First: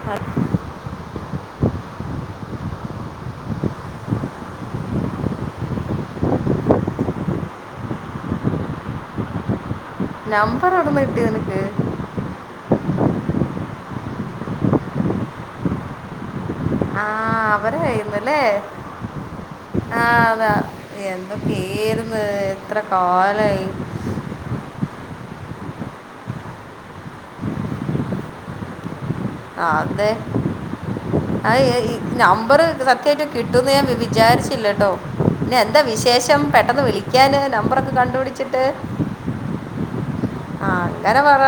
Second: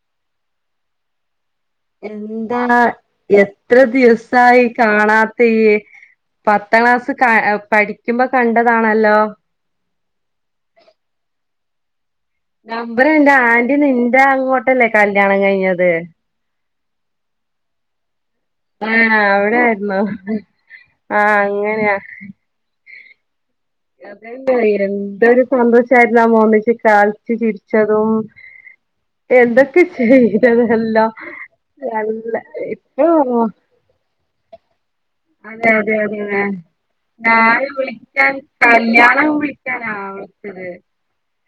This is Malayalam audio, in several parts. [unintelligible] എന്താണ് എത്ര ദിവസായി കാണാത്തയ്യ് പത്താം ക്ലാസ് പഠിക്കുമ്പോ കണ്ടതാണല്ലോ. നമ്പർ എവ്ട്ന്ന് കിട്ടി നിനക്ക്? നമ്പർ എന്റെ ആന്റി നിന്റെ അങ്ങോട്ടല്ലേ കല്യാണം കഴിഞ്ഞത്. അഹ് അവരെ കയ്യിന്നല്ലേ ആഹ് അവിടായിരുന്നോ ആഹ് അതെ ആഹ് അങ്ങനെയാ എന്തൊക്കേര്ന്ന്. എത്ര കാലായി അതന്നെ എന്തൊരു സന്തോഷായിരുന്നു നമ്മള് ഒന്നിച്ച് കളിച്ചു ചിരിച്ചതും. ആ, എന്തൊക്കെ അതെ ചെയ്തതല്ല ആ നല്ല ഇപ്പൊ വിചാരിച്ചില്ലട്ടൊ. അതെ അതെ അതെ വിളിക്കാൻ ഞാൻ നമ്പറൊക്കെ വിളിക്കാൻ കണ്ടുപിടിച്ചിട്ട് കല്യണം വിളിക്കാനാ വിളിച്ചത് ആഹ് അങ്ങനെ പറ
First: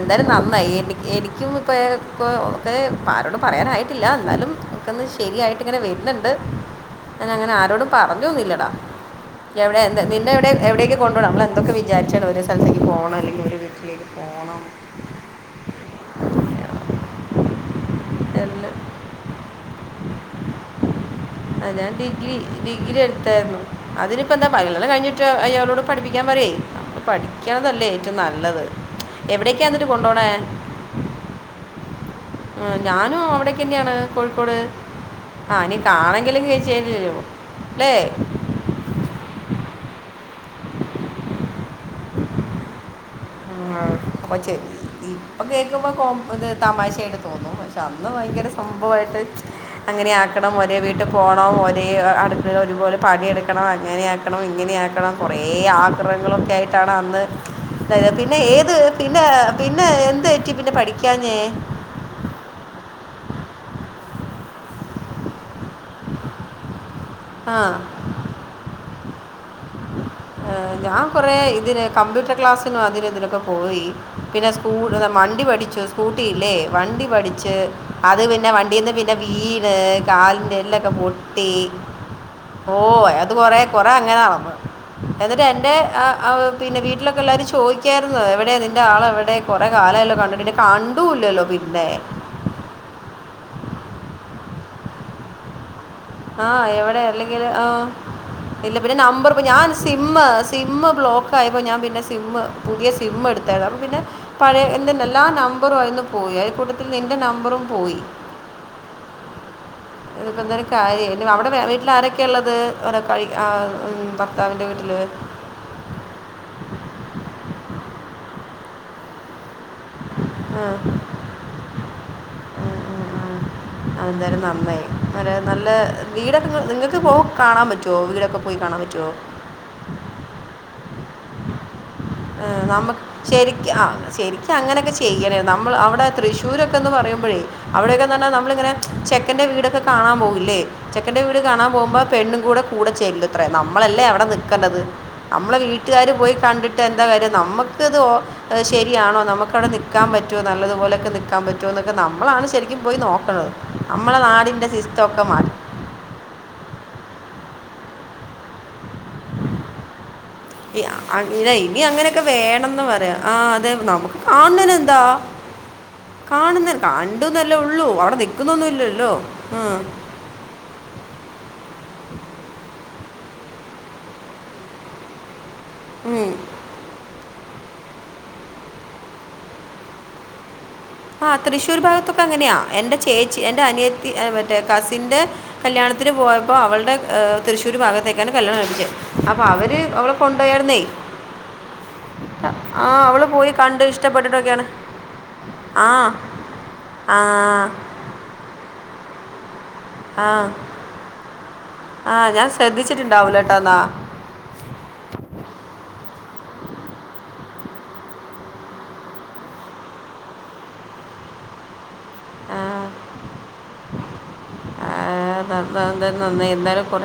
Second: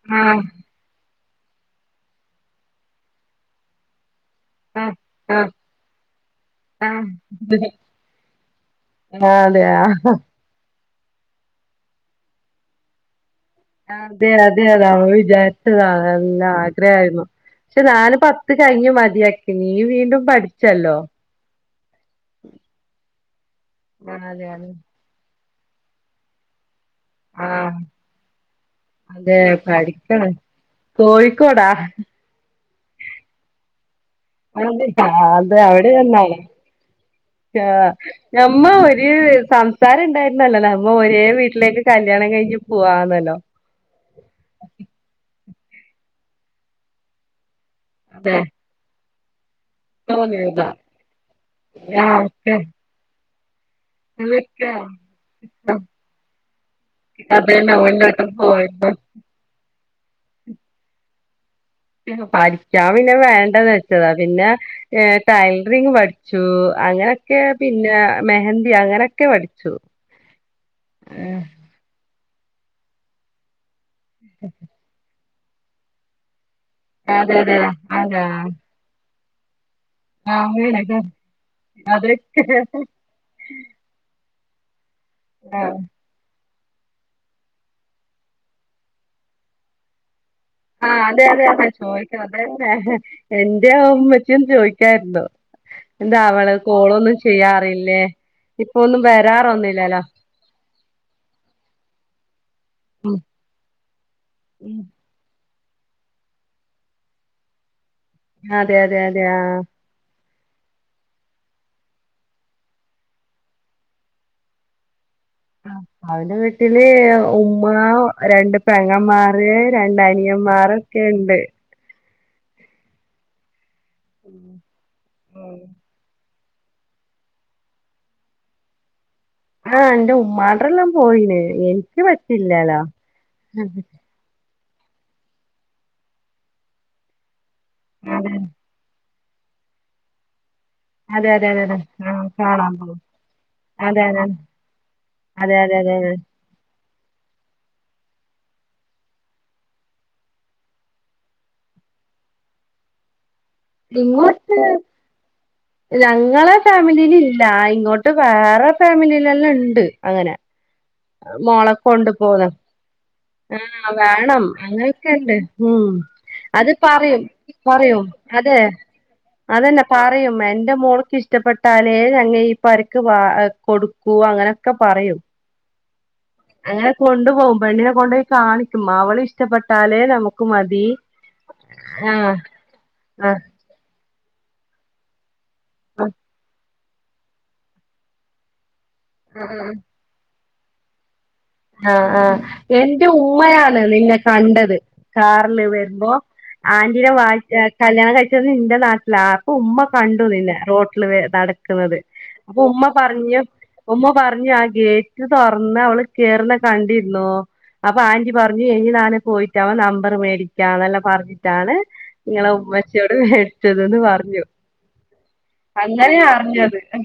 എന്തായാലും ആഹ് നന്നായി എനിക്ക് എനിക്കും ഇപ്പോ ഒക്കെ ക്കേ ആരോടും പറയാനായിട്ടില്ല എന്നാലും. ആഹ് ഒക്കൊന്ന് ആഹ് ശെരിയായിട്ട് ഇങ്ങനെ വരുന്നുണ്ട് ആഹ് ഞാൻ അങ്ങനെ ആരോടും പറഞ്ഞോന്നുംല്ല്യടാ. ആഹ് അതെയോ എവിടെയൊക്ക കൊണ്ട് പോണം നമ്മൾ എന്തൊക്കെ വിചാരിച്ചാണ് ഒരു സ്ഥലത്തെക്ക് ഫോണോ അല്ലെങ്കിൽ വീട്ടിലേക്ക് അതെ പോകണം അതെ അതാ അവ വിചാരിച്ചതാ എല്ലാം ആഗ്രഹായിരുന്നു. പക്ഷെ ഞാന് പത്ത് എല്ലാം കഴിഞ്ഞു മതിയാക്കി നീ വീണ്ടും പഠിച്ചല്ലോ അതെ ഞാൻ ഡിഗ്രി ഡിഗ്രി എടുത്തായിരുന്നു അതിനിപ്പോ അതെ എന്താ അതെ ഫൈനൽ ഇയർ കഴിഞ്ഞി ട്ട് അയാളോട് പഠിപ്പിക്കാൻ പറയ് ആഹ് പഠിക്കണതല്ലേ ഏറ്റവും നല്ലത് അതെ എവിടേക്ക എന്നിട്ട് കൊണ്ടോണെ? പഠിക്കണം കോഴിക്കോടാ. ആഹ് ഞാനും അവിടേക്കെന്നെയാണ്. [unintelligible] അതെ അവിടെ തന്ന കാണെങ്കിലും കഴിച്ചല്ലോ ആ അല്ലേ ഞമ്മ നമ്മള് ഒരു സംസാരം ഉണ്ടായിരുന്നല്ലോ നമ്മ ഒരേ വീട്ടിലേക്ക് കല്യാണം കഴിഞ്ഞ് പോവാന്നല്ലോ. ആഹ് [unintelligible] ഇപ്പോ കേൾക്കുമ്പോ കോ ഇത് തമാശയായിട്ട് തോന്നും അന്ന് അതെ ഭയങ്കര സംഭവായിട്ട്. അങ്ങനെയാക്കണം ഒരേ വീട്ടിൽ പോണം ഒരേ അടുക്കളെല് ഒരുപോലെ പണിയെടുക്ക ക്കണം അങ്ങനെയാക്കണം ഇങ്ങനെയക്കണം കൊറേ ആഗ്രഹങ്ങളൊക്കെ ആയിട്ടാണ് അന്ന് അതെന്നെ ഓന്റെ [unintelligible] ഒപ്പം പോയ ഏത് പിന്നെ പിന്നെ എന്ത് പറ്റി പിന്നെ പഠിക്കാഞ്ഞ? പഠിക്കാൻ പിന്നെ വേണ്ടന്ന് വെച്ചതാ പിന്നെ ഏ ടൈലറിങ് പഠിച്ചു അങ്ങനെയൊക്കെ ആ പിന്നെ മെഹന്തി അങ്ങനൊക്കെ പഠിച്ചു. ഞാൻ കോറെ ഉം ഇതിന് കമ്പ്യൂട്ടർ ക്ലാസിനും അതിനും ഇതിനൊക്കെ പോയി പിന്നെ സ്കൂ വണ്ടി പഠിച്ചു സ്കൂട്ടി ഇല്ലേ വണ്ടി അതെ പഠിച്ച് അതെ അതെ അത് പിന്നെ വണ്ടീന്ന് പിന്നെ വീണ് കാലിന്റെ എല്ലൊക്കെ അങ്ങനൊക്കെ പൊട്ടി അതൊക്കെ ഓ അത് കോറെ കൊറെ അങ്ങനെ നടന്ന് എന്നിട്ട് ആഹ്. എന്റെ ആ പിന്നെ വീട്ടിലൊക്കെ എല്ലാരും ചോദിക്കായിരുന്ന് എവിടെ നിന്റെ ആളെവിടെ കോറെ കാലം ആയ ലോ കണ്ടിട്ട് പിന്നെ ആ അതെ കണ്ടൂല്ലല്ലോ അതെ അതെ പിന്നെ. ചോദിക്ക എന്റെ ഉമ്മച്ചിയും ചോയിക്കായിരുന്നു. എന്താ അവള് ആഹ് എവിടെ കോളൊന്നും അല്ലെങ്കിൽ ആഹ് ചെയ്യാറില്ലേ ഇല്ല ഇപ്പൊ പിന്നെ ഒന്നും നമ്പർ ഞാൻ വരാറൊന്നില്ലല്ലോ സിമ് സിമ് ബ്ലോക്ക് ആയിപ്പോ ഞാൻ പിന്നെ സിമ് പുതിയ സിമ്മ്എടുത്തായിരുന്നു അപ്പ പിന്നെ പഴയെ എന്ത് ണ്ടായാലും എല്ലാ നമ്പറും ആയിന്ന് പോയി അതി കൂട്ടത്തിൽ നിന്റെ നമ്പറും പോയി അതെ അതെ അതെ ആഹ് ഇതിപ്പോ എന്തര് കാര്യ അവിടെ വീട്ടിൽ ആരൊക്കെ ഉള്ളത് ആഹ് ഉം ഭർത്താവിന്റെ വീട്ടില് ഭർത്താവിന്റെ വീട്ടില് ഉമ്മ രണ്ട് പെങ്ങമാ ര് രണ്ടഅനിയൻ മാരൊക്കെ ഇണ്ട് അഎന്തായാലും നന്നായി ഒര് ഉം നല്ല വീടൊക്കെ നിങ്ങക്ക് പോ കാണാൻ പറ്റോ വീടൊക്കെ പോയി കാണാപറ്റോ ആഹ് എന്റെ ഉമ്മാട്രല്ലാം പോയിന് എ നമ്മക്ക് ശെരിക്ക് ആഹ് ശെരി ക്ക് അങ്ങനൊക്കെ ചെയ്യലേ നമ്മൾ അവടെ തൃശൂരൊക്കെന്ന് പറയുമ്പഴേ അവടെയൊക്കേന്ന് പറഞ്ഞാ നമ്മളിങ്ങനെ ചെക്കന്റെ വീടൊക്കെ കാണാൻ പോകൂ ല്ലെ ച്ചെക്കന്റെ അതെ അതെ വീട് അതെ അതെ കാണാൻ അതെ പോകുമ്പോ ആ പെണ്ണും കൂടെ കാണാൻ പോകും കൂടചെല്ലത്രേ അതെ നമ്മളല്ലേ അതെ അവിടെ നിക്കണ്ടത് അതെ അമ്മളെ അതെ അതെ വീട്ടുകാര് അതെ പോയി കണ്ടിട്ട് എന്താ കാര്യം നമ്മക്കിത് ഓ അഅ് ശെരിയാണോ നമുക്കവിടെ നിക്കാൻ പറ്റോ നല്ലതുപോലെയൊക്കെ നിൽക്കാൻ പറ്റോ എന്നൊക്കെ നമ്മളാണ് ശെരിക്കും പോയി നോക്കണ്ടത് ഇങ്ങോട്ട് ഞങ്ങളെ ഫാമിലീലില്ല ഇങ്ങോട്ട് വേറെ ഫാമിലീലെല്ലാം ഇണ്ട് അങ്ങനെ ഈ അങ്ങനെ മോളെ ഇനി കൊണ്ട് അങ്ങനെയൊക്കെ പോന്ന് വേണമെന്ന് പറയാം ആ അതെ ആഹ് നമുക്ക് വേണം കാണുന്നതിനെന്താ അങ്ങനെയൊക്കെണ്ട് ഉം അത് കാണുന്ന പറയും കണ്ടു എന്നല്ലേ ഉള്ളൂ പറയും അവിടെ അതെ നിൽക്കുന്നൊന്നുമില്ലല്ലോ ഉം. അതന്നെ പ പറയും എന്റെ മോൾക്ക് ഇഷ്ടപ്പെട്ടാലേ ഞങ്ങ ഈ പരക്ക് വ കൊടുക്കൂ അങ്ങനെയൊക്കെ പറയും ഉം അങ്ങനെ കൊണ്ടു പോകും പെണ്ണിനെ കൊണ്ടോയി കാണിക്കും അവളിഷ്ടപ്പെട്ടാലേ നമുക്ക് മതി ആഹ് തൃശ്ശൂർ ഭാഗത്തൊക്കെ ആഹ് അങ്ങനെയാ എന്റെ ആഹ് ചേച്ചി എന്റെ അനിയത്തി മറ്റേ കസിന്റെ കല്യാണത്തിന് പോയപ്പോ അവൾടെ തൃശ്ശൂർ ഭാഗത്തേക്കാണ് കല്യാണം കഴിപ്പിച്ചേ അപ്പോ ആഹ് അവര് അവളെ കൊണ്ടോയാരുന്നേ ആഹ് ആഹ് എന്റെ അവൾ പോയി ഉമ്മയാണ് കണ്ട് നിന്നെ ഇഷ്ടപ്പെട്ടിട്ടൊക്കെയാണ് കണ്ടത് കാറില് ആ വരുമ്പോ ആന്റീടെ ആ വാ ഏ കല്യാണം കഴിച്ചത് ഇൻ്റെ നാട്ടിലാ അപ്പൊ ഉമ്മ ആ കണ്ടുന്നിന്നെ റോട്ടിൽ നടക്കുന്നത് ആ ഞാൻ അപ്പൊ ഉമ്മ പറഞ്ഞു ശ്രദ്ധിച്ചിട്ടുണ്ടാവില്ല കേട്ടോ എന്നാ ഉമ്മ പറഞ്ഞു ആ ഗേറ്റ് തൊറന്നാ അവള് കേറുന്ന കണ്ടിര്ന്നോ അപ്പൊ ആന്റി പറഞ്ഞു എനി ഞാന് പോയിട്ട് അവ നമ്പർ മേടിക്കാന്നെല്ലാം പറഞ്ഞിട്ടാണ് ഇങ്ങളെ ഉമ്മച്ചിയോട് മേടിച്ചത് ന്ന് പറഞ്ഞു ആഹ് അങ്ങനെ ഏന്തായാലും നന്നായി അറിഞ്ഞത് എന്തായാലും കൊറ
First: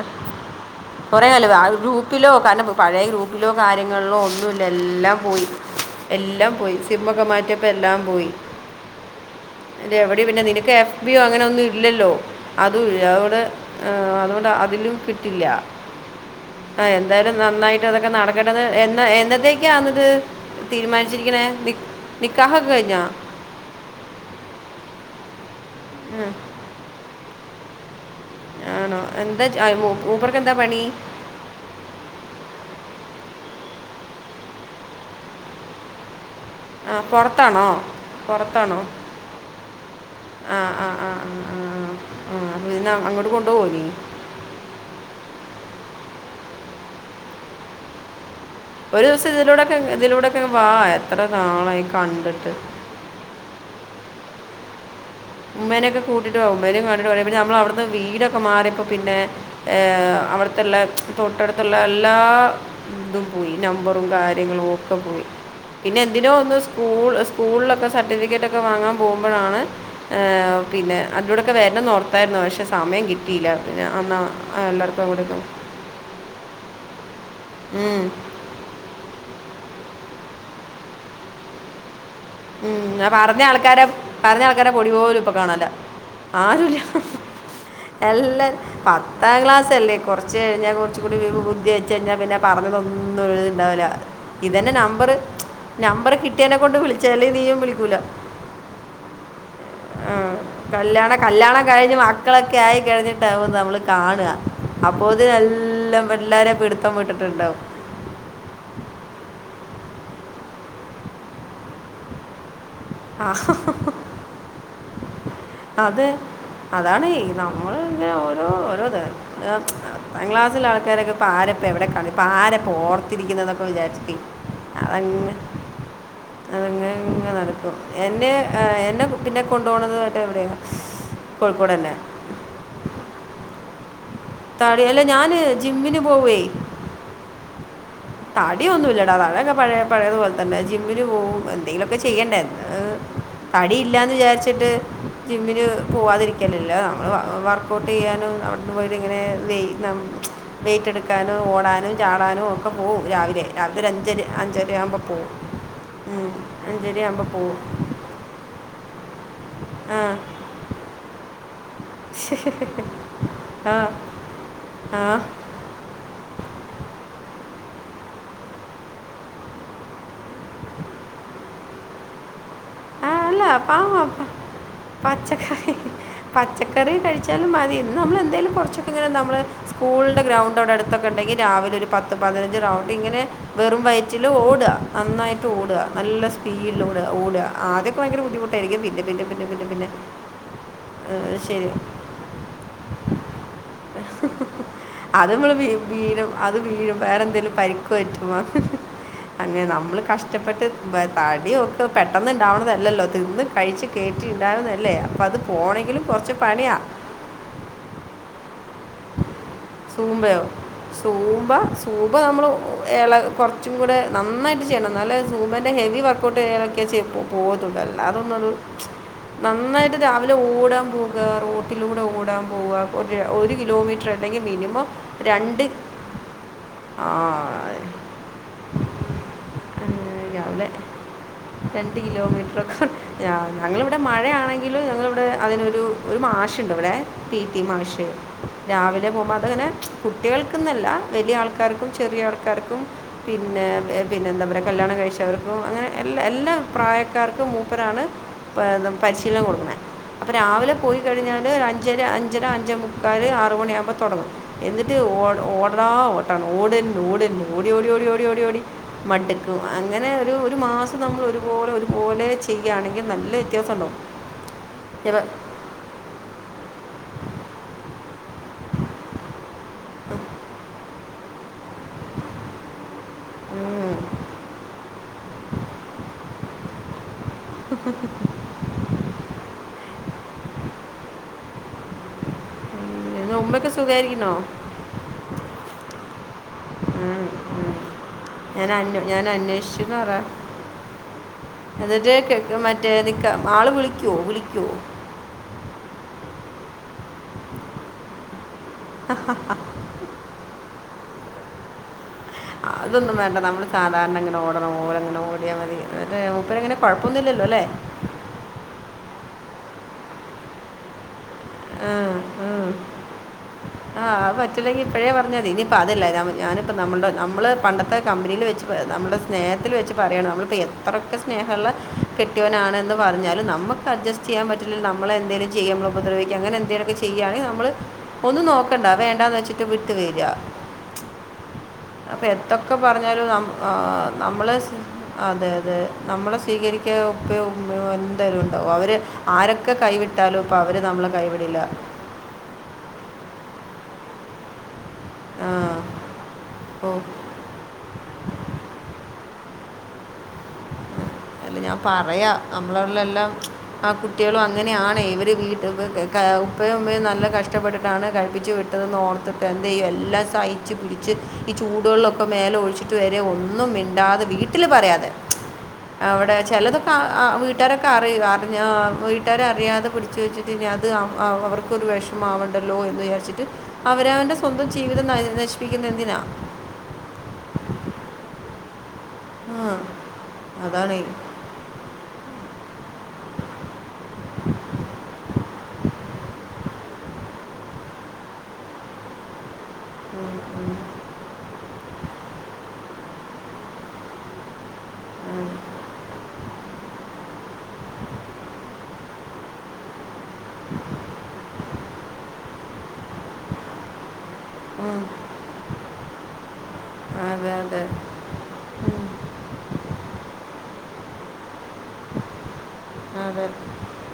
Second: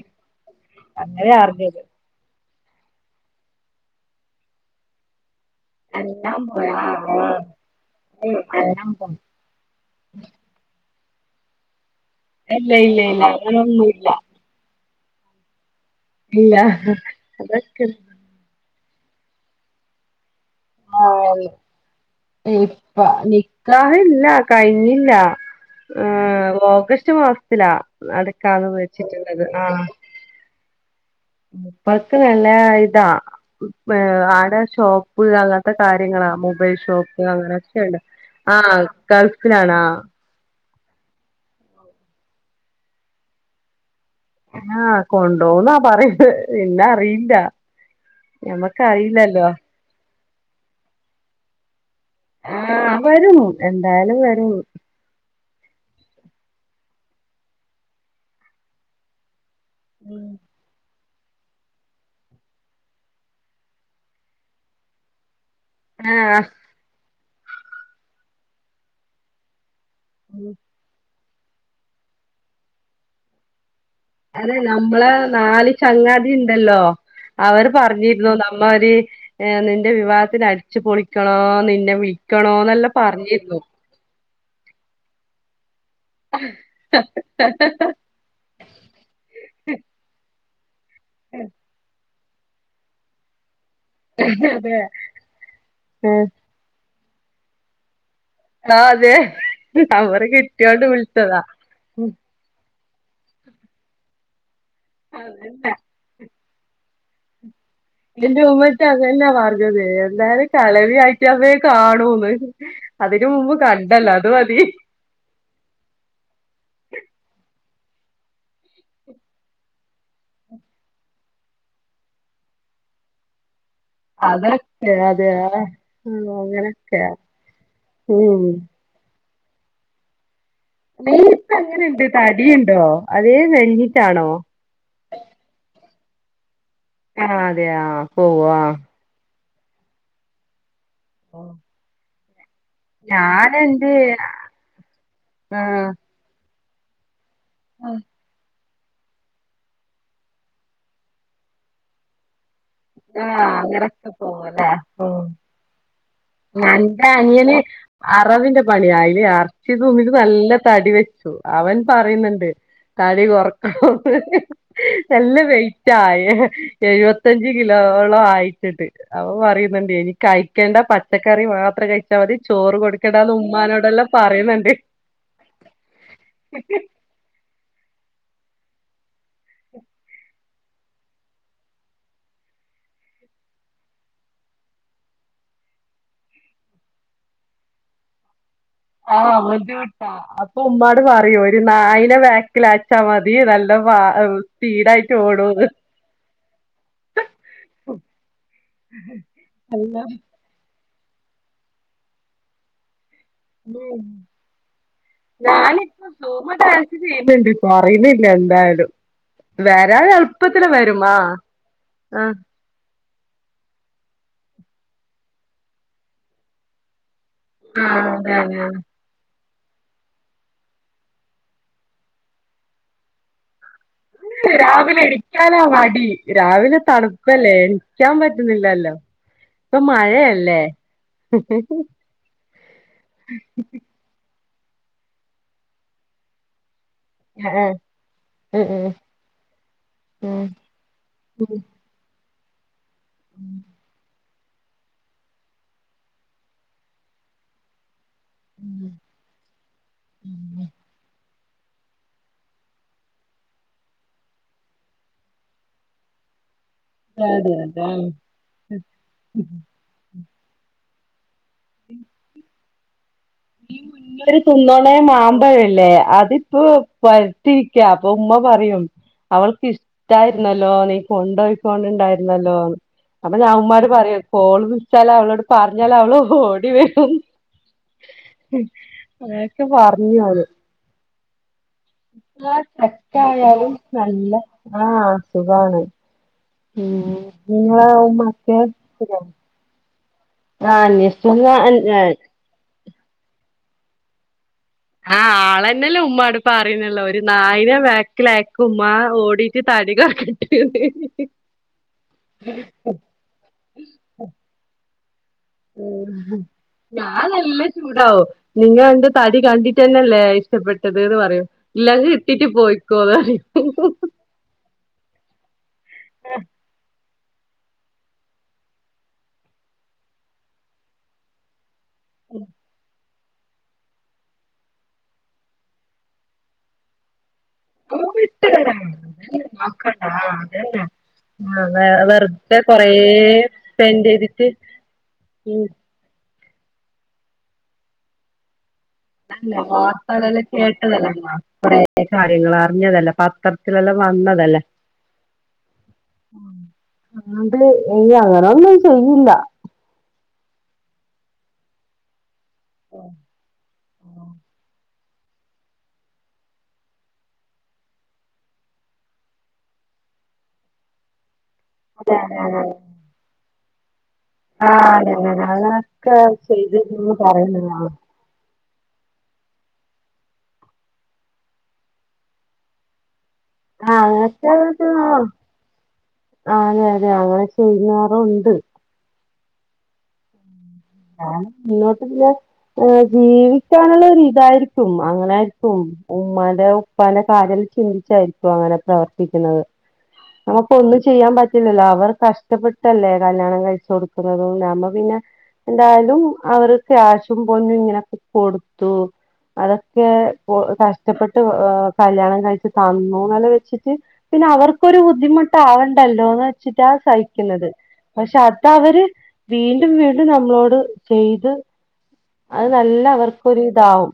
കൊറേ അങ്ങനെ കാലവ ഗ്രൂ അറിഞ്ഞത് ഗ്രൂപ്പിലോ കാരണം പഴയ ഗ്രൂപ്പിലോ കാര്യങ്ങളിലോ ഒന്നൂല്ല എല്ലാം പോയി എല്ലാം എല്ലം പോയ പോയി സിമൊക്കെ മാറ്റിയപ്പോ എല്ലാം പോയി എല്ലാം പോയി ഇതവടെയ പിന്നെ നിനക്ക് എഫ് ബി ഒ അങ്ങനൊന്നും ഇല്ലല്ലോ ഇല്ല ഇല്ല അതൂല്ല ഇല്ല അവടെ ഏ അങ്ങനൊന്നുല്ല അതോണ്ട് അതിലും കിട്ടില്ല. ഇല്ല ആഹ് എന്തായാലും നന്നായിട്ട് അതൊക്കെ നട ക്കട്ടെ എന്ന എന്നത്തേക്കാന്ന്ത് തീരുമാനിച്ചിരിക്ക്ണേ ആഹ് നിക് നിക്കാഹൊക്കെ ഇപ്പ കഴിഞ്ഞോ? നിക്കാഹ് ഇല്ല കഴിഞ്ഞില്ല ഏ ഓഗസ്റ്റ് മാസത്തിലാ നട ക്കാള് വെച്ചിട്ട്ള്ളത് ആഹ് മൂപർക്കെന്താ പണി? വർക്ക്‌ തെനെ ഇതാ പ് ഏ ആടെ ഷോപ്പ് അങ്ങൻത്തെ കാര്യങ്ങളാ മൂ മൊബൈൽ ആ ഷോപ്പ് പുറത്താണോ അങ്ങനൊക്കേണ് ആഹ് ഗൾഫിലാണാ ആഹ് ആഹ് ആഹ് ആഹ് ആഹ് ന്നിനെ അങ്ങോട്ട് കൊണ്ടോവോ ഇനി. ആഹ് കൊണ്ടോവുന്നാ പറയിണ് എന്നാ അറിയില്ല ഞമ്മക്ക് ഒരൂദിവസം അറിയില്ലല്ലോ ഇതിലൂടെക്കെങ്ങ് ഇതിലൂടെക്കെങ്ങ് വാ എത്ര നാളായി കണ്ട്ട്ട് ആഹ് വരും എന്തായാലും വരും. ഉമ്മേനൊക്കെ കൂട്ടിട്ട് വാ ഉമ്മേനിം കാണ്ടിട്ട് കൊറേ പിന്നെ നമ്മള് അവിടുന്ന് വീടൊക്കെ മാറിയപ്പോ പിനെ ഏഹ് അവിട്ത്ത്ള്ള തൊട്ടട്ത്ത്ള്ളെ എല്ലാ തും പോയി നമ്പറും കാര്യങ്ങളും ഒക്കെ പോയി. പിന്നെ എന്തിനോ ആഹ് ഒന്ന് സ്കൂൾ സ്കൂളിലൊക്കെ സർട്ടിഫിക്കറ്റൊക്കെ വാങ്ങാൻ പോകുമ്പഴാണ്. ഏഹ് പിന്നെ അതിലൂടെക്കെ വെര്ണം ന്നോർത്തായിരുന്നു പക്ഷേ സമയം കിട്ടിയില്ല ഞാ അന്നാ അതെ എല്ലാർക്കും നമ്മളെ അവ്ട്ന്ന് നാല് ചങ്ങാതി ഇണ്ടല്ലോ അവര് ഉം. പറഞ്ഞിര്ന്നു ന്നമ്മോരീ- ഏ നിന്റെ വിവാഹത്തിന് അടിച്ചു പൊളിക്കണോ ന്നിനെ വിളി- ഉം ന്ന പറഞ്ഞ ആൾക്കാരൊ- പറഞ്ഞ ആൾക്കാരെ പൊടി പോലും ഇപ്പകാണാല്ല ആരൂല്ല ഹ് എല്ലൻ പത്താം ക്ലാസ്സല്ലേ കൊറച്ച് കഴിഞ്ഞാ കൊറച്ചുംകൂടി വിയൂ ബുദ്ധി വെച്ച് കഴിഞ്ഞാ പിനെ പറഞ്ഞതൊന്നും ഇത് ഇണ്ടാവില ഇതെനെ അതെ നമ്പറ് നമ്പറ്കിട്ട്യേനെ കൊണ്ട് വിളി- ചെലവിയും വിളിക്കൂല ന്നാ അതെ നമ്പറ് ഉം, കിട്ട്യോണ്ട് കല്യാണം വിളിച്ചതാ കല്യാണം കഴിഞ്ഞ് മക്കളൊക്കെ ആയി കഴിഞ്ഞിട്ടാവും ന്നമ്മള് കാണ്ആ അപ്പോത്തിനും എല്ലാം വെല്ലാരേം പിടിത്തം വിട്ടിട്ടുണ്ടാവും. എന്റെ ഉമ്മച്ചി അതല്ലാ പറഞ്ഞത് എന്തായാലും കെളവി ഐറ്റമേ കാണൂന്ന്. അതിന് മുമ്പ് കണ്ടല്ലോ അത് മതി. അതെ അതാണെയ് നമ്മള്ങ്ങനെ ഓരോ ഓരോത- പത്താം ക്ലാസില ആൾക്കാരൊക്കെ ഏ ഏ മ് പത്താം ക്ലാസ്സിലെ ആൾക്കാരെക്കെ ഇപ്പെ ആരെപ്പഎവിടെ കാണ് ഇപ്പൊ ആരപ്പൊ ഓർത്തിരിക്കുന്ന് ന്നൊക്കെ വിജാരി- അതൊക്കെ അതെ അതങ്ങ് ഉം അങ്ങനൊക്കെ അതങ്ങനെങ്ങനെ നടക്കും എന്റെ ഉം എ എന്റെ കു- പിനെ കൊണ്ടോണത് വെരെ അവിടെയാ നീയിപ്പെ എങ്ങന്ണ്ട് തടിയിണ്ടോ അതേ മെലിഞ്ഞിട്ടാണോ? തടി എല്ല ഞാന് ജിമ്മിന് പോവേയ് ആ അതെയാ തടിയൊന്നുല്ലെടാ അതൊക്കെ പഴേ പഴേത്പോലെ തനെ ജിമ്മിന് പോവും എന്തെങ്കിലൊക്കെ ചെയ്യെണ്ടേ. എ ഞാനെന്റെ തടിയില്ലാന്ന് വിചാരിച്ചിട്ട് ആ ജിമ്മിന് പോവാതിരിക്ക- ഇല്ലല്ലാ നമ്മള് വ വർ‍കൗട്ടെയ്യാനും അവി- ഇവര് ഇങ്ങനെ വെയ് ന്നമ് ച്ച് വെയ്റ്റെടുക്കാനോ ഓടാനും ചാടാനും ഒ- ക്കെ പോവും ആ രാവിലെ രാവിലെ അങ്ങനൊക്കെ ഒരഞ്ചരെ പോവുല്ലേ അഞ്ചരരെ ആവുമ്പൊ ഉം പോവും. ഉം എന്റെ അഞ്ചരെയാവുമ്പൊ അനിയന് പോവും അറവിന്റെ പണി അയ്ല് അർച്ചി ആ തിന്ന്ട്ട് നല്ല തടി വെച്ചു അവൻ. പറയുന്നുണ്ട് തടി ആ കൊറക്കണം ആ ണെന്ന് എല്ലാം വ വെയിട്ടാണ് എഴുപത്തഞ്ച് എഴുവത്തഞ്ചു കിലോളം ആയിട്ടുണ്ട് അ പറയുന്നുണ്ട് എനി കഴിക്കേണ്ട പച്ചക്കറി മാത്രം കഴി അവന് ചോറ് ആ കൊടുക്കണ്ടാന്ന് അല്ല ഉമ്മാനോടെല്ലാം പാവം പറയുന്നുണ്ട് പച്ചക്കറി പച്ചക്കറി കഴിചാൽ ല്‌ മതി നമ്മള എന്തേലും കുറച്ചൊക്കെ നമ്മള് സ്കൂളിൻ്റെ ഗ്രൗണ്ട് അടെടുത്തൊക്കെ ഉണ്ടെങ്കിൽ രാവിലെ നമ്മുള്. പത്ത് പതിനഞ്ച് റൗണ്ട് ഇങ്ങനെ വെറും വയറ്റിൽ ഓടുക നന്നായിട്ട് ഓടുക നല്ല സ്പീഡിൽ ഓട ഓടുക ആ ആദ്യമൊക്കെ ഭയങ്കര ബുദ്ധമുട്ടായിരിക്കും. ആഹ് അപ്പൊ ഉമ്മാട് പറയൂ ഒരു ശരി നായനെ ബാക്കിൽ അയച്ചാ മതി നല്ല ആ സ്പീഡ് അത് നമ്മള് വീണും അത് വീണും വേറെ എന്തേങ്കിലും പരിക്ക് പറ്റുമോ അങ്ങനെ നമ്മള് കഷ്ടപ്പെട്ട് തടിയൊക്കെ ഒക്ക് പെട്ടന്ന് ഇണ്ടാവണതല്ലല്ലോ തിന്ന് കഴിച്ച് കേയറ്റിട്ടുണ്ടാവുന്നല്ലേ അപ്പം അത് പോകണമെങ്കിലും കുറച്ച് പണിയാ ഈ പെണ്ണ്. പറയുന്നില്ല എന്തായാലും വരാന് സൂമ്പയോ എളുപ്പത്തിൽ വരും. സൂമ്പ സൂമ്പ ആഹ നമ്മൾ ഇള കുറച്ചും കൂടെ നന്നായിട്ട് ചെയ്യണം നല്ല സൂമേൻ്റെ ഹെവി വർക്കഔട്ട് ഇലക്കെ ചെയ്പ്പോ പോതല്ലല്ല അതൊന്നരു നന്നായിട്ട് രാവിലെ ഓടാൻ പോകുക റോട്ടിലൂടെ ഓടാൻ പോവുക ഒരു ഒരു കിലോമീറ്റർ അല്ലെങ്കിൽ. മിനിമം രാവിലെ എണ്ണീക്കാനാ രണ്ട് മടി രാവിലെ ആ തണുപ്പല്ലേ എണിക്കാൻ പറ്റുന്നില്ലല്ലോ. ഇപ്പൊ മഴയല്ലേ ഞവടെ രണ്ട് കിലോമീറ്ററൊക്കെ ഞ ഇവിടെ മഴയാണെങ്കിലും ഞങ്ങളിവിടെ അതിനൊരു ഒരു മാശുണ്ട് ഇവിടെ. പിടി ആഹ് മാഷ് ഉം രാവിലെ പോകുമ്പോ അതങ്ങനെ ഉം കുട്ടികൾക്ക്ന്നല്ല. വലിയ ഉം ഉം ആൾക്കാർ ആൾക്കാർക്കും ചെറിയ ആൾക്കാർക്കും. പിന്നെ പിന്നെ എന്താ പറയുക കല്യാണം കഴിച്ചവർക്കും അങ്ങനെ എല്ലാ എല്ലാ പ്രായക്കാർക്കും മൂപ്പരാണ്. പരിശീലനം കൊടുക്കണേ അപ്പൊ രാവിലെ പോയി കഴിഞ്ഞാല്. അഞ്ചര അഞ് അഞ്ചര അഞ്ചച് മുക്കാല് ആറ് മണിയാകുമ്പോൾ തുടങ്ങും. എന്നിട്ട് ഓ ഓടാ ഓട്ടാണ് ഓടനെ ഓട് തന്നെ അതെ ഓടി അതെ ഓടി ആ. ഓടി ഓടി ഓടി ഓടി മടുക്കും അങ്ങനെ ഒരു മാസം ഇ നമ്മൾ ഒരുപോലെ ഒരുപോലെ ചെയ്യുകയാണെങ്കിൽ നല്ലത്. മുന്ന ഒരു കുന്നോണയ മാമ്പഴല്ലേ അത് പഴുത്തിരിക്ക അപ്പൊ ഉമ്മ പറയും അവൾക്ക് ഇഷ്ടായിരുന്നല്ലോ നീ കൊണ്ട പോക്കണ്ടിണ്ടായിരുന്നല്ലോ അപ്പൊ ഞാൻ ഉമ്മാര് പറയാ കോള് വിച്ചാൽ അവളോട് പറഞ്ഞാൽ അവള് ഓടി വരും. [inaudible] അങ്ങനെയൊക്കെ പറഞ്ഞു ഓള്. ഉമ്മയൊക്കെ ആായാലും നല്ല സുഖമായിരിക്കണോ ആഹ അസുഖാണ് ഉം നിങ്ങളെ മൻ്റെ ഞാൻ ഇത് അന്വ ഇസെ ഞാൻ അന്വേഷിച്ചു എന്ന് പറ ആഹ അന്വേഷിച്ചു എന്ന് എന്നിട്ട് എ മറ്റേ നിക്ക ആള് വിളിക്കുവോ വിളിക്കുവോ. ആഹ് ആളന്നെല്ലേ ഉമ്മാ അട് പ്പറി റിയുന്നുല്ലോ ഒരു നായനെ ബാക്കില് അയക്കു ഉമ്മ ഓടിയിട്ട് തടി കുറയ്ക്കട്ടെ. അതൊന്നും വേണ്ട നമ്മള് സാധാരണ ഇങ്ങനെ ഓടണം പോലെ അങ്ങനെ ഓടി. ഉ ഞൻ അല്ലേ മെല്ലെ ചൂടാവും. നിങ്ങള് എന്റെ തടി കണ്ടിട്ട് തന്നെല്ലേ ഇഷ്ടപ്പെട്ടത് എന്ന് പറയും. ഇല്ലാ ആ ഇജിട്ടിറ്റ് പോയിക്കോ പറയൂ ആഹ് അത് പറ്റില്ലെങ്കി ഇപ്പഴേ പറഞ്ഞാ മതി ഇനിയിപ്പ അതില്ലെ ഞാ ഞാനിപ്പ നമ്മൾടെ നമ്മള് പണ്ടത്തെ കമ്പനിയില് വെച്ച് നമ്മടെ സ്നേഹത്തില് വെച്ച് പറയാണ് നമ്മളിപ്പോ എത്രൊക്കെ സ്നേഹള്ള കെട്ടിയോനാണ്ന്ന് പറഞ്ഞാലും നമ്മക്ക് അഡ്ജസ്റ്റ് ചെയ്യാൻ പറ്റില്ലെ നമ്മളെ എന്തെലും ചെയ്യുമ്പളോ ഉപദ്രവിക്കാ അങ്ങനെ എന്തെലും ഒക്കെ ചെയ്യാണെ നമ്മള് ഒന്നും നോക്കണ്ട വേണ്ടാന്ന് വെച്ചിട്ട് വിട്ട് നോക്കണ്ട വെരാ അതന്നെ ആഹ് വെ അപ്പൊ വെറുതെ എതൊക്കെ കൊറേ പറഞ്ഞാലും നമ് സ്പെൻഡ് ആഹ് ചെയ്തിട്ട് നമ്മള് സ് അതെ ഉം അതെ നമ്മളെ സ്വീകരിക്കാൻ ഉപ്പയോ ഉമ്മയോ എന്തായാലും ഉണ്ടാവും അവര് ആരൊക്കെ കൈവിട്ടാലും ഇപ്പോ അവര് നമ്മളെ കൈവിടില്ല കാര്യങ്ങള് അറിഞ്ഞതല്ലേ പത്രത്തിലെല്ലാം വന്നതല്ലേ ആ ഓ ഉം [unintelligible] എനി അങ്ങനൊന്നും ചെയ്യില്ലാ അല്ലാ ഞാൻ പറയാ നമ്മളവിടെള്ള എല്ലം ആ കുട്ട്യേളും അങ്ങനെയാണ് ഇവര് വീട് [unintelligible] ക ഉപ്പയും ഉമ്മയും നല്ല കഷ്ടപ്പെട്ടിട്ടാണ് കഴിപ്പിച്ച് വിട്ടതെന്ന് ഓർത്തിട്ട് എന്ത് ചെയ്യും എല്ലാ സഹി ച്ച് പിടിച്ച് ഈ ചൂടുവെള്ളൊക്കെ മേല് ഒഴിച്ചിട്ട് വരെ ഒന്നും മിണ്ടാതെ വീട് ആഹ് അതെയതെ അങ്ങനൊക്കെ ചെയ്ത് [unintelligible] പറയുന്ന് മോള് [unintelligible] വീട്ടാര് അറിയാതെ പിടിച്ച് വെച്ചിട്ട് ഇനി അത് അവ് അ അവർക്കൊരു വെഷ് മാവണ്ടല്ലോ എന്ന് വിചാരിച്ചിട്ട് ആഹ് അവരവന്റെ സ്വന്തം ജീവിതം ന നശിപ്പിക്കുന്നതെന്തിനാ ആഹ് അതെ അതെ അങ്ങനെ ചെയ്യുന്നോറു ഇണ്ട് ആഹ് അതാണെ മുന്നോട്ട് പിന്നെ ഏഹ് ജീവിക്കാനുള്ള ഒരിതായിരിക്കും അങ്ങനെ ഉമ്മാന്റെ ഉപ്പാന്റെ കാര്യെല്ലം ചിന്തിച്ചായിരിക്കും അങ്ങനെ പ്രവർത്തിക്കുന്നത് ഉം, ഉം, [unintelligible] ഒന്ന് ച് ചെയ്യാൻ പറ്റില്ലല്ലോ അവർ കഷ്ട്ടപ്പെട്ടല്ലേ കല്യാണം കഴിച്ച് കൊടുക്കുന്നതും നമ്മ പിന്നെ ഉം, എന്തായാലും അവര് ക്യാഷും പൊന്നും ഇങ്ങനൊക്കെ കൊടുത്തു അതൊക്കെ കൊ കഷ്ടപ്പെട്ട് ഏഹ് കല്യാണം കഴിച്ച് തന്നുന്നെല്ലം വെച്ചിട്ട് പിന്നെ അവർക്കൊരു ഉം. ബുദ്ധിമുട്ടാവണ്ടല്ലോന്ന് വെച്ചിട്ടാ അതെ സഹിക്കുന്നത് അതെ പക്ഷെ അതവര് ഉം. വീണ്ടും വീണ്ടും നമ്മളോട് ചെയ്ത് അത് നല്ല അതെ അവർക്കൊര് ഇതാവും.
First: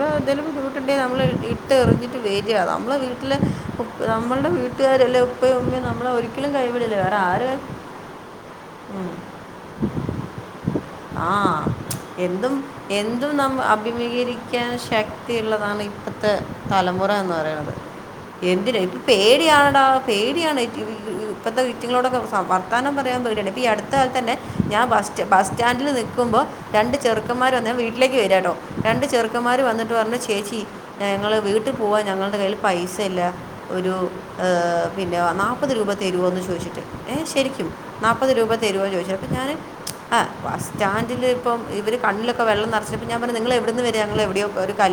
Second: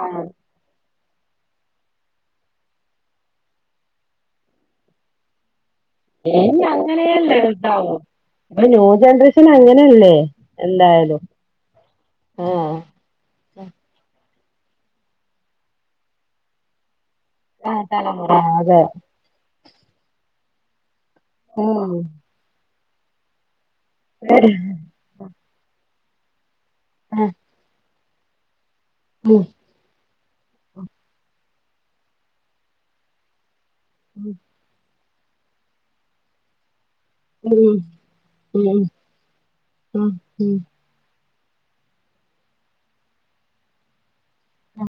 ആഹ്. എന്തേലും ബുദ്ധിമുട്ടുണ്ടെങ്കി നമ്മള് ഇ ഇട്ടെറിഞ്ഞിട്ട് വെരാ അമ്മളെ വീട്ടില് ഉപ് നമ്മൾടെ വീട്ടുകാരല്ലേ ഉ ഉപ്പയും ഉമ്മയും നമ്മളെ ഒരിക്കലും കൈവിടില്ലാ വേറെ ആര് ഇപ്പം ന്യൂ ജനറേഷൻ അങ്ങനയല്ലേ എന്തായാലും ആ എന്തും ആഹ്. എന്തും നമ്മ അഭിമുഖീകരിക്കാൻ ശക്തിയ്ള്ളതാണ് ഇപ്പത്തെ തലമുറ എന്ന് പറ ന്നത് ആഹ് തലമുറ അതെ എന്തിന് ഇപ്പൊ പേടിയാ പേടിയാണ് ഇറ്റ് ഇ ഈ ഇപ്പത്തെ ഉം ഇറ്റ്ങ്ങളോടൊക്കെ സ വർത്താനം പറയാൻ പേടിയാണ് ഇപ്പട് ത്തകാലെത്തെന്നെ ഞാൻ ബസ്റ്റാ ബസ് സ്റ്റാൻഡില് നിക്കുമ്പോ രണ്ട് ഉം ചെറുക്കന്മാര് വന്ന് ഞാൻ വീട്ടിലേക്ക് വെരാട്ടോ രണ്ട് ഉം ചെറുക്കന്മാര് വന്ന് ട്ട് പറഞ്ഞ് ചേച്ചി ഏഹ് ഞങ്ങള് വീട്ട് പോവാ ഞങ്ങൾടെ കൈയ്യില് പൈസ ഇല്ലാ. ഒരു ഏഹ് പിന്നെ നാപ്പത് രൂപ തെരുവോന്ന് ചോയിച്ചിട്ട്. ഏഹ് ശരിക്കും ഉം നാപ്പത് രൂപ ഉം തെരുവോന്ന് ചോയിച്ചു അപ്പം ഞാന് ഉം ആഹ് ഉം ബസ് സ്റ്റാൻഡില് ഇപ്പം ഇവര് കണ്ണിലൊക്കെ വെള്ളം നെറച്ചിട്ട് അപ്പം ഞാൻ പറഞ്ഞു നിങ്ങള് എവിട്ന്ന് വെരാ നിങ്ങള് എവിടെയോ ഒരു കല്യാണ